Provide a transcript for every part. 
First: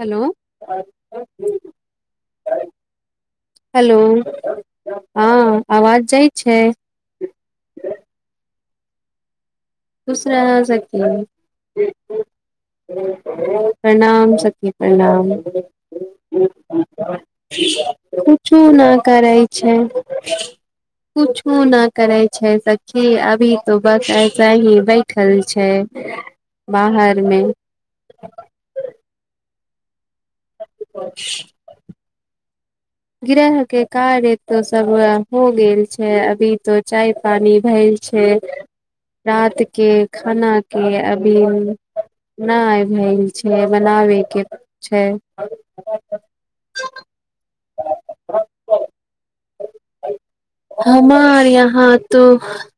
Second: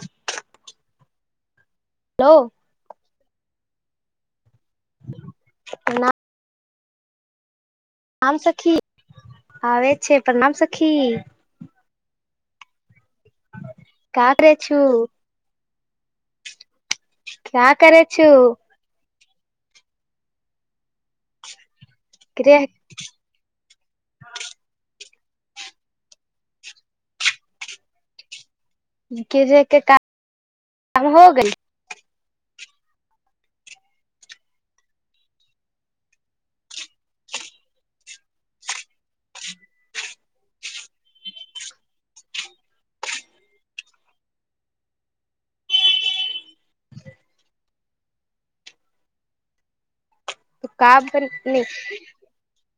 hello hello hello हाँ आवाज जाइ छै हम सखी आबै खुश छै रह प्रणाम सखी का प्रणाम करै सखी छु प्रणाम क्या [unintelligible] करै छु कुछ नहि करै छै कुछो नहि करै छै गृह सखी अभी तो बत- बैठल छै बाहरमे [unintelligible] काम हो गेल गृहके कार्य तो सब हो गेल छै अभी तो चाय पानी भेल छै रातके खानाके अभी नहि भेल छै बनाबेके छै [unintelligible] काम हमार नै यहाँ तो [unintelligible]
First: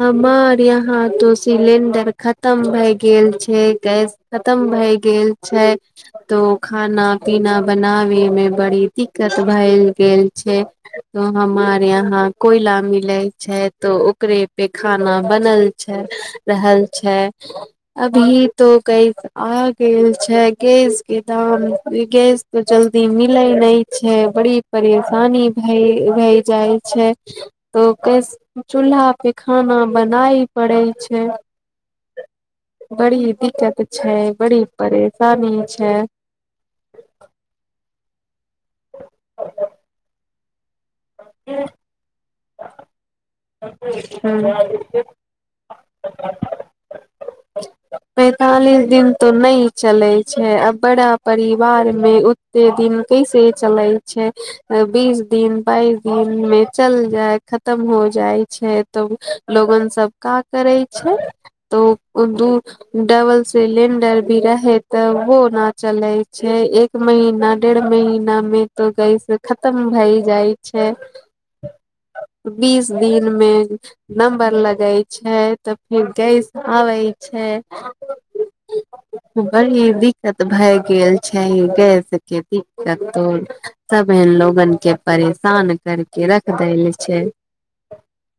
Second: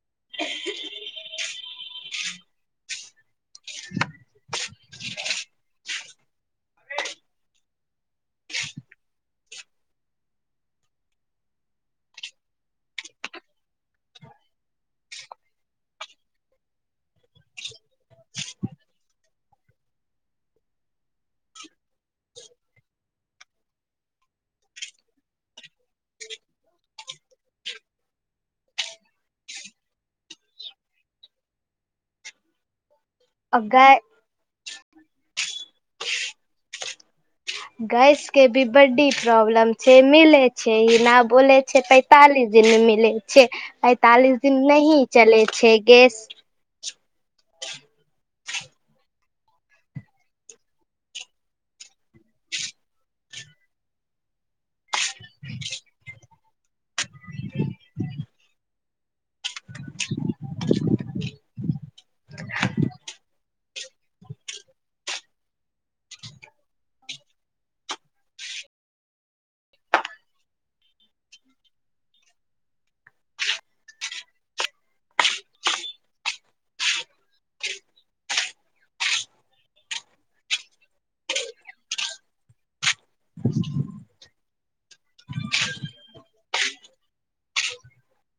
हमार इहाँ तो सिलेंडर ख़त्म भय गेल छै छै गैस खत्म भए गेल छै तो खाना पीना बनावे मे बड़ी दिक- भए गेल छै तो हमार यहााँ कोयला मिले छै तो ओकरे पे खाना बनल छै रहल छै अभी तो कैस आ गेल छै गैस के दाम गैस तो जल्दी मिले ने छै छै बड़ी परेशानी भय भय जाइ छै तऽकर चूल्हाप पे खाना बनाय पड़ै छै बड़ी दिक्कत गै छै बड़ी परेशानी छै गैस के भी बड्डी प्रॉब्लम छै मिले छै छै ई ना बोलै छै पैंतालिस दिन मिलै छै अड़तालिस ह दिन नहि चलै छै गैस पैंतालिस दिन तो नहि चलै छै आ बड़ा परिवार मे ओते दिन कैसे चले छै बीस दिन बाइस दिन मे चल जाय खतम हो छै तऽ लोगन सब का करे छै तऽ दू डबल सिलेंडर भी रहे तऽ व न चले छै एक महीना डेढ़ महीना मे तो गैस खतम भए जाइ छै बीस दिन मे नम्बर लगे छै तऽ फेर गैस आबे छै बड़ी दिक्कत भए गेल छै गैस के दिक्कतो सब एहन लोगन के परेशान कर के रख देल छै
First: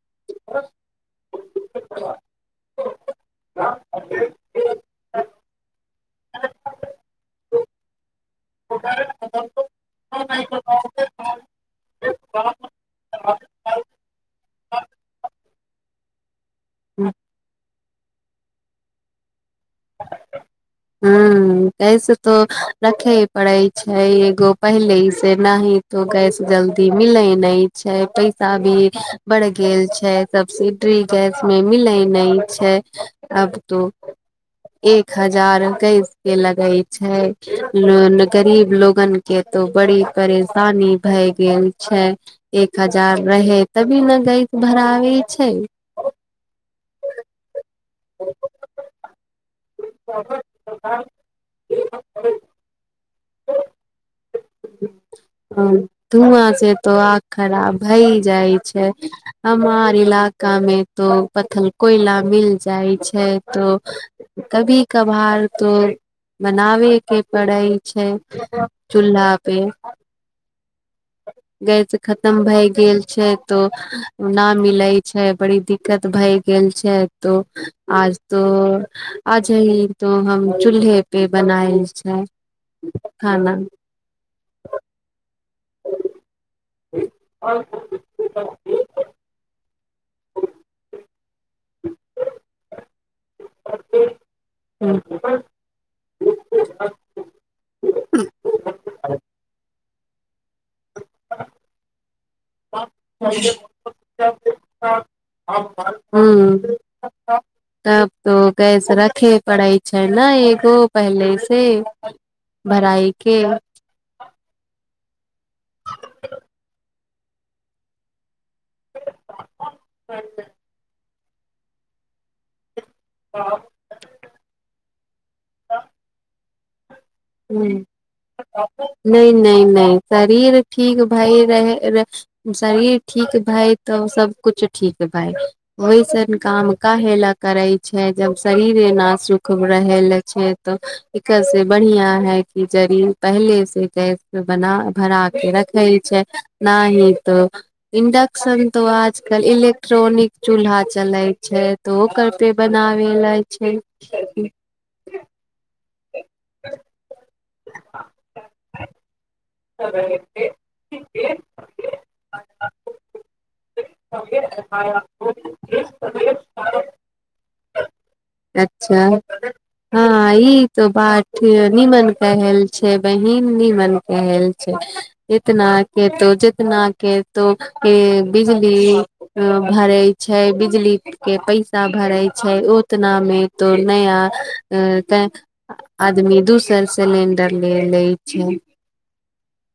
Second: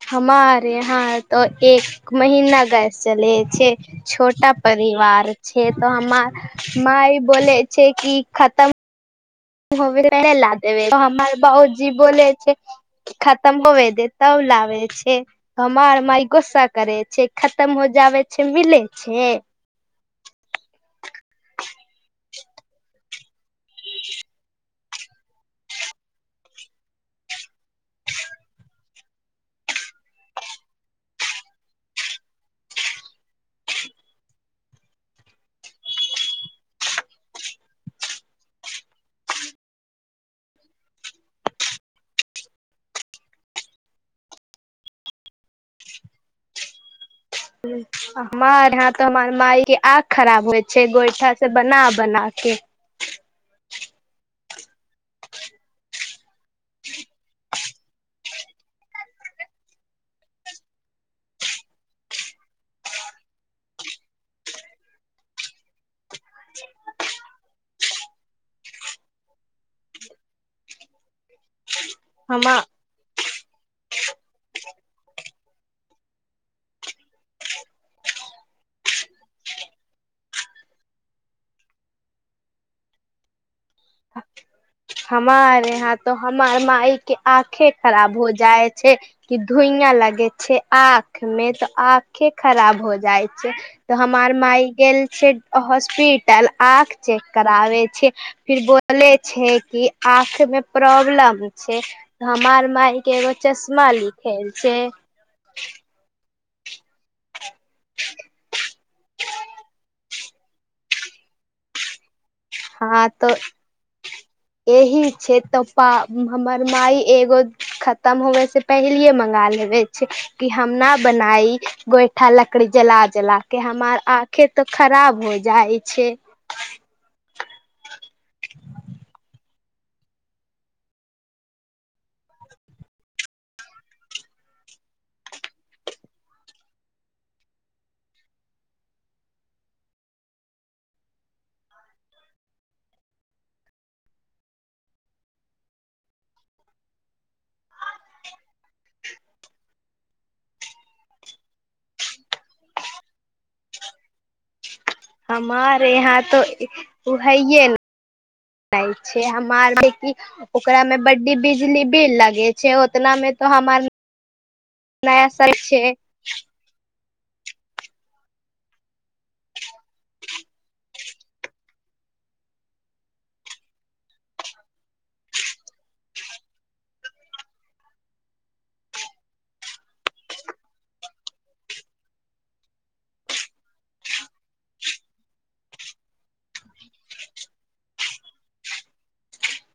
हमारे यहाँ तो एक महना गैस चलै छै छोटा परिवार छै तऽ हमर मााय बोलै छै कि ओकर देब हमर बाबजी बोलै छै खतम होबे देता लाबे छै कमार मइ गुस्सा करे छै खतम हो जााबे छै मिलै छै ह कैसे तऽ रखे करै छै एगो पहिले से न तो गैस जल्दी मिलैत नहि छै पैसा भी बढ़ गेल छै सब्सिडी गैस मे मिलै नहि छै अब तो एक हजार गैस के लगै छै लोन गरीब लोगने तो बड़ी परेशानी भए गेल छै एक हजार रहै तभी ने गैस भराबै छै हमर यहा तऽ हमर माायके आँख खराब होइ छै गोइठा से बना बना के धुआँ से तो आग खराब हई जाइ छै हमार इलाका मे तो पत्थल कोयला मिल जाइ छै तो कभी कभार तो बनाबे के पड़ै छै छै चूल्हा आे गैस खतम हमा भए गेल छै तो न मिलै छै बड़ी दिक्कत भय गेल छै तो आज तो आज ही तो हम चूल्हे पे बनायल छै खाना हमारे हँ त हमर मााय के आंखे खराब हो जाइ छै कि धुई क लागे छै आख आंख में तो आंखे खराब हो जाइ छै तऽ हम आर मााय गेल ह छै हॉस्पिटल आँख चेक कराबे छै फिर बोले छै आँखमे प्रॉब्लम छै हमार मााय के एगो चश्मा लिख छै तब तो कैस रखे पढ़ाइ छढ़ना एगो पहले से हँ भराई के तऽ यही छै तऽ पा हमर माइ एगो खतम होबएसँ पहिले मंगा लेबे छै कि हमरा बनाई गोइठा लकड़ी जला जला के हमर आंख त ख़राब होइत जाइ छै ह्म नहि नहि न न शरीर ठीक भाय रह शरीर ठीक भाय तऽ सब कुछ ठीक भाय ओहिसन काम काहे ले करे छै जब शरीर एना सुख रह ले छै तो एकर से बढ़िया है कि जड़ी पहिलेसँ गैस प बना भरा कऽ रखै छै न ही तो इंडक्शन तो आजकल इलेक्ट्रॉनिक चूल्हा चलै छै तऽ ओकर पे बनाबे लइ छै हमारे ईहाँ त ओहे ने छै ार ओकरामे बड्डी बिजली बिल लगे छै ओतना मे तो हमार नय छै अच्छा हँ ई त बठ निमन कल छै बहिन निमन कल छै इतना के तो जितना के तो बिजली भरे छै बिजली के पैसा भरे छै उतना मे तो नया आदमी दोसर सिलेंडर ले ले छै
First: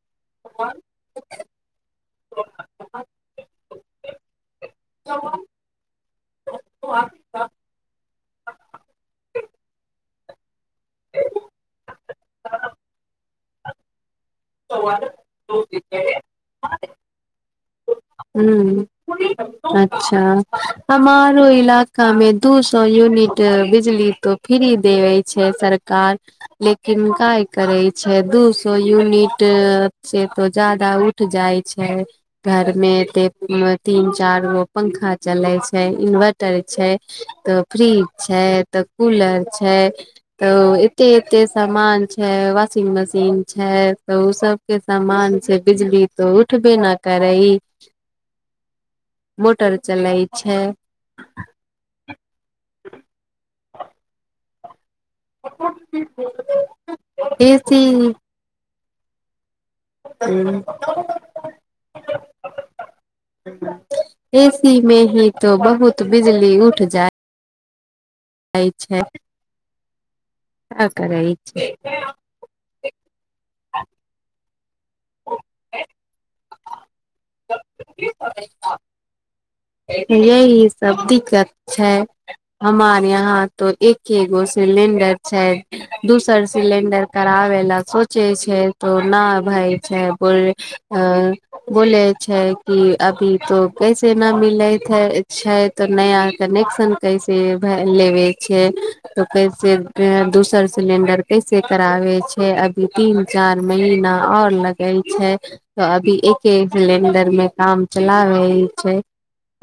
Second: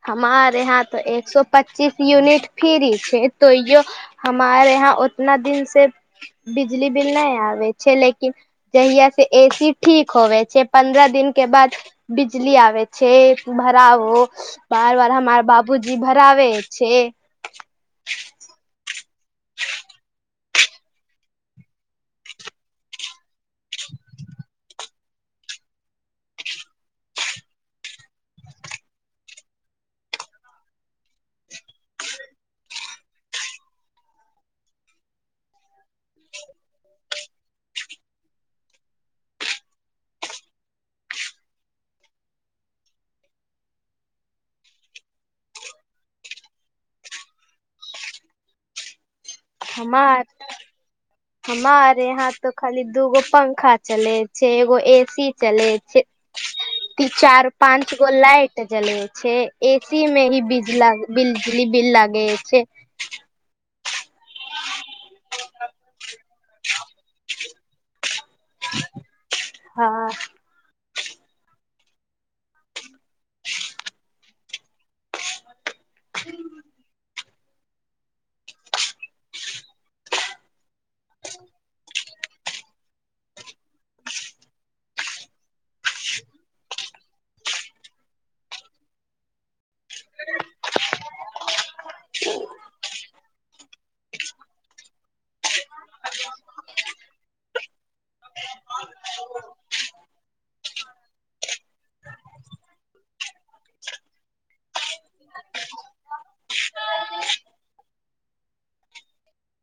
हमारे यहाँ तऽ एक सए पच्चीस यूनिट फ्री छै तो यो हमारे यहाँ उतना दिन से बिजली बिल नहि आवाई छैले जहिया से ए सी ठीक होवे छै पन्द्रह दीन के बाद बिजली आबै छै भरा हो बार बार हमर बाबूजी भराव छै हूं अच्छा हमारो इलाकामे दू सए यूनिट बिजली तो फ्री देबे छै सरकार लेकिन काय करै छै दू सए यूनिट से तो जादा उठ जाय छै घर मे एते तीन चार गो पंखा चले छै इन्वर्टर छै तऽ फ्रीज छै तऽ कूलर छै तऽ एते एते सामान छै वाशिंग मशीन छै तऽ ओ सबके सामान छै बिजली तऽ उठबे न करै मोटर चलै हमार छै हमारे यहाँ तो खाली दूगो पंखा चले छगो एसी सी चल छै ती चार एसी पाँच गो लाइट जल छै एसी मे ही बज बिजली बिल लागे छै ए सी में ही तो बहुत बिजली उठ जाय होइ छथि हँ आ करै छै [unintelligible] [unintelligible] यही सब दिक्कत छै हमार यहाँ तो एकेगो सिलेंडर छै दोसर सिलेंडर कराबै ला सोचे छै तो ना भए छै बोल ऐं-बोले छै कि अभी तो कैसे न मिलैत छै तऽ नया कनेक्शन कैसे लेवै छै तऽ कैसे दोसर सिलेंडर कैसे कराबे छै अभी तीन चार महीना आओर लगै छै तऽ अभी एके सिलेंडरमे काम चलाबे छै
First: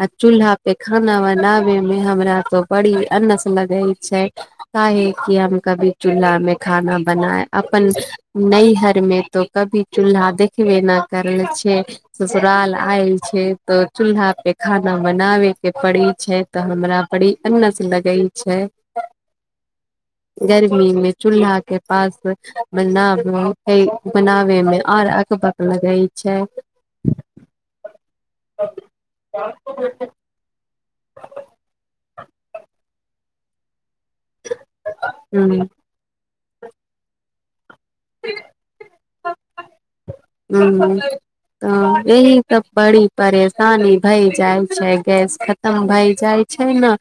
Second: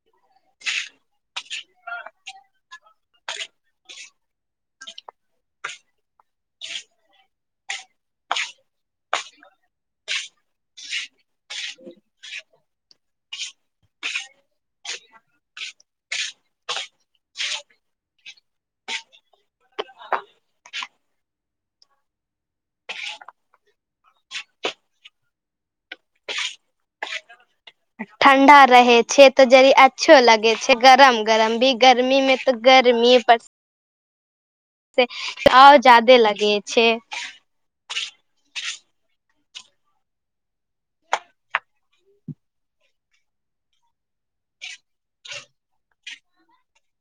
आ चूल्हा पे खाना बनाबैमे हमरा तो बड़ी अनस लगै छै काहे कि हम कभी चूल्हामे खाना बनाए अपन नैहरमे तो कभी चूल्हा देखबे न करल छै ससुराल आएल छियै तो चूल्हा के खाना बनाबे के पड़ै छै तऽ हमरा बड़ी अन्नस लगै छै गर्मी मे चूल्हा के पास बना बनाबे मे आओर अकबक लगै छै ठण्डा रहै छेत्र तऽ जरी अच्छो लगे छै गरम गरम भी गर्मी मे तऽ गर्मी पड़ से ह आओर ज्यादे लग- -गै छै [unintelligible] हूँ तऽ यही तऽ बड़ी परेशानी भइ जाइ छै गैस खतम भइ जाइ छै न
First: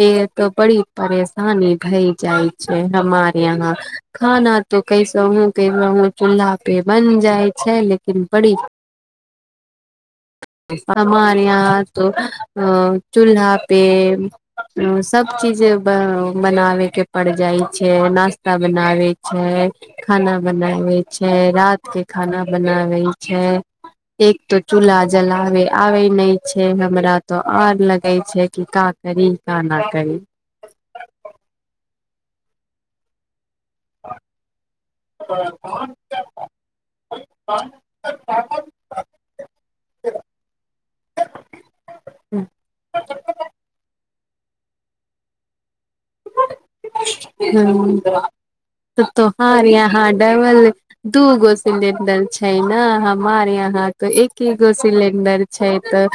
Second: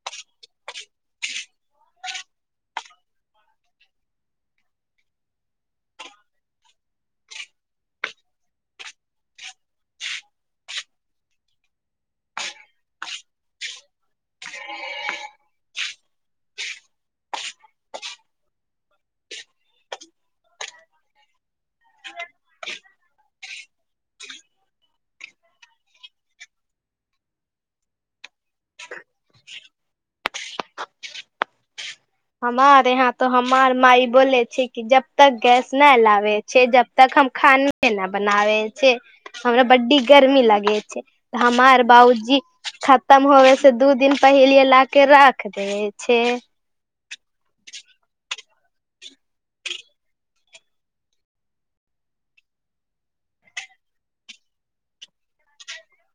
य तऽ बड़ी परेशानी भई जाइ छै हमार यहा खाना तो कैसहूँ कैसहूँ चूल्हा पे बन जाइ छै लेकिन बड़ी हमार इहाँ तो चूल्हा पे सब चीज बनाबे के पड़ जाइ छै नास्ता बनाबै छै खाना बनाबै छै रात के खाना बनाबै छै एक तो चूल्हा जलाबे आबै नहि छै हमरा तऽ आर लगै छै कि का करि का ना करि हमार यहाँ तऽ हम हमार माय बोले छै कि जबतक गैस न लाबे छै जब तक हम खाने न बनावे छै हमरा बड्डी गर्मी लगै छै हमार बाबूजी खतम होवै से दू दिन पहिलेए लाके रख दे छै हूँ तोहार इहाँ डबल दूगो सिलिंडर छै न हमार इहाँ तऽ एके गो सिलिंडर छै तऽ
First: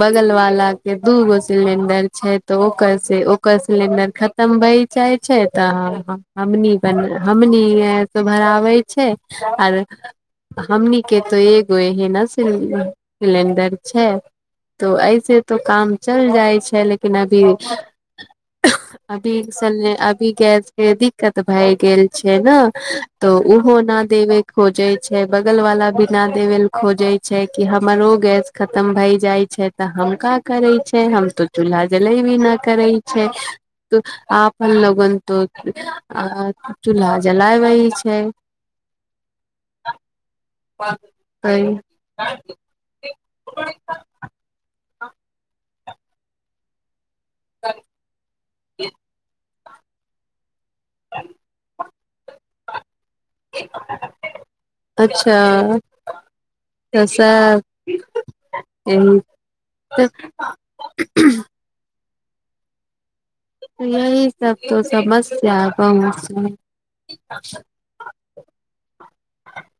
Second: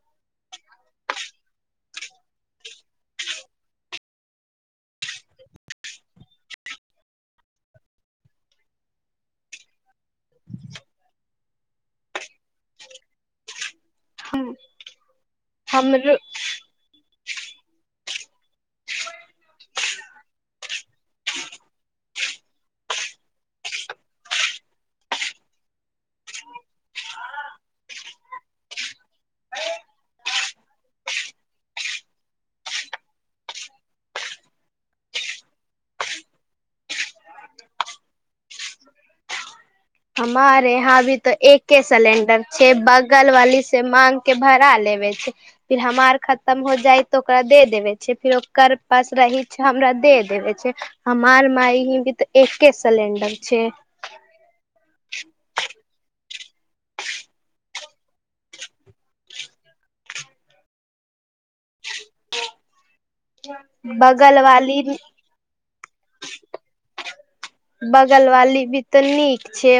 बगल वाला के दू गो सिलिंडर छै तऽ ओकर से ओकर सिलिंडर खत- -म भइ जाइ छै तऽ हमनी हमनी तो भराबै छै आर हमनीके तो एगो एहिंने सिलेंडर छै तो ऐसे तो काम हमरो चलि जाइ छै लेकिन अब- फिर अभी इस अभी गैसके दिक्कत भए गेल छै न तऽ ओहो ना देबै खोजै छै बगलवला भी ना देबै ल खोजै छै कि हमरो गैस खतम भइ जाइ छै तऽ हम का करै छै हम तो चूल्हा जलै भी ना करै छै तऽ आपन लोगन तो ऐं-चूल्हा जलावै छै हमारे इहाँ भी तो एके सिलेंडर छै बगल वाली से मांग के भरा लेबे फिर हमार खतम हो जाइ ओकरा दे देबे छै फिर ओकर पास रही हमरा दे देबै छै हमार माइ ही तऽ एके सिलेंडर छै अच्छा [unintelligible] [unintelligible] यही बगल सब वाली तो समस्या [unintelligible] बगल वाली भी त नी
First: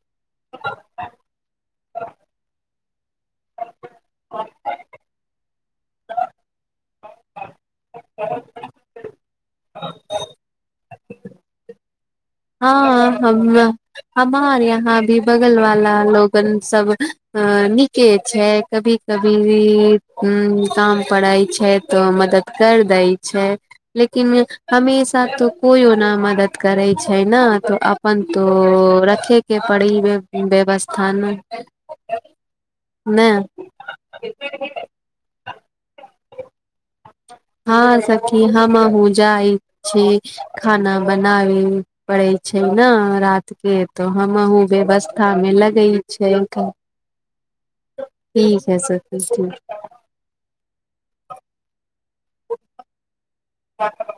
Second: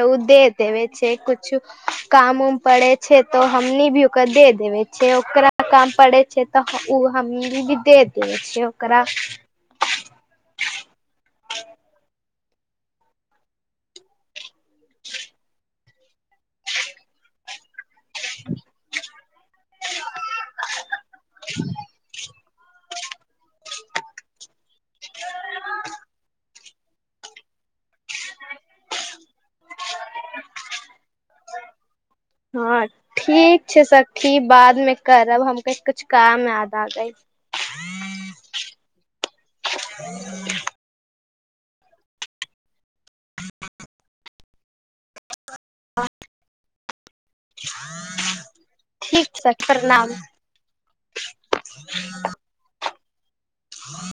उ देे देबै छै कुछु काम उम पड़े छै तऽ हमनी भी ओकरा दे देबै छै ओकरा काम पड़ै छै तऽ ओ हमनी भ दे देबै छै ओकरा [unintelligible] हाँ हम- हमार यहाँ भी बगल वाला लोगन सब अ-नीक के छै कभी कभी काम परै छै तो मदद कर दै छै लेकिन हमेशा त कोइ हो न मदद करै छै छै ने तऽ अपन रखे के पड़ी वे व्यवस्था ने हँ ने ठीक छै सखी बाद मे करब हम कह कुछु काम याद आ गई हँ सखी हमहूँ जाइ छी खाना बन बना पड़े छै ने रात के तो हमहुँ व्यवस्था लगै छै ठीक है ठीक सखी छै ह हँ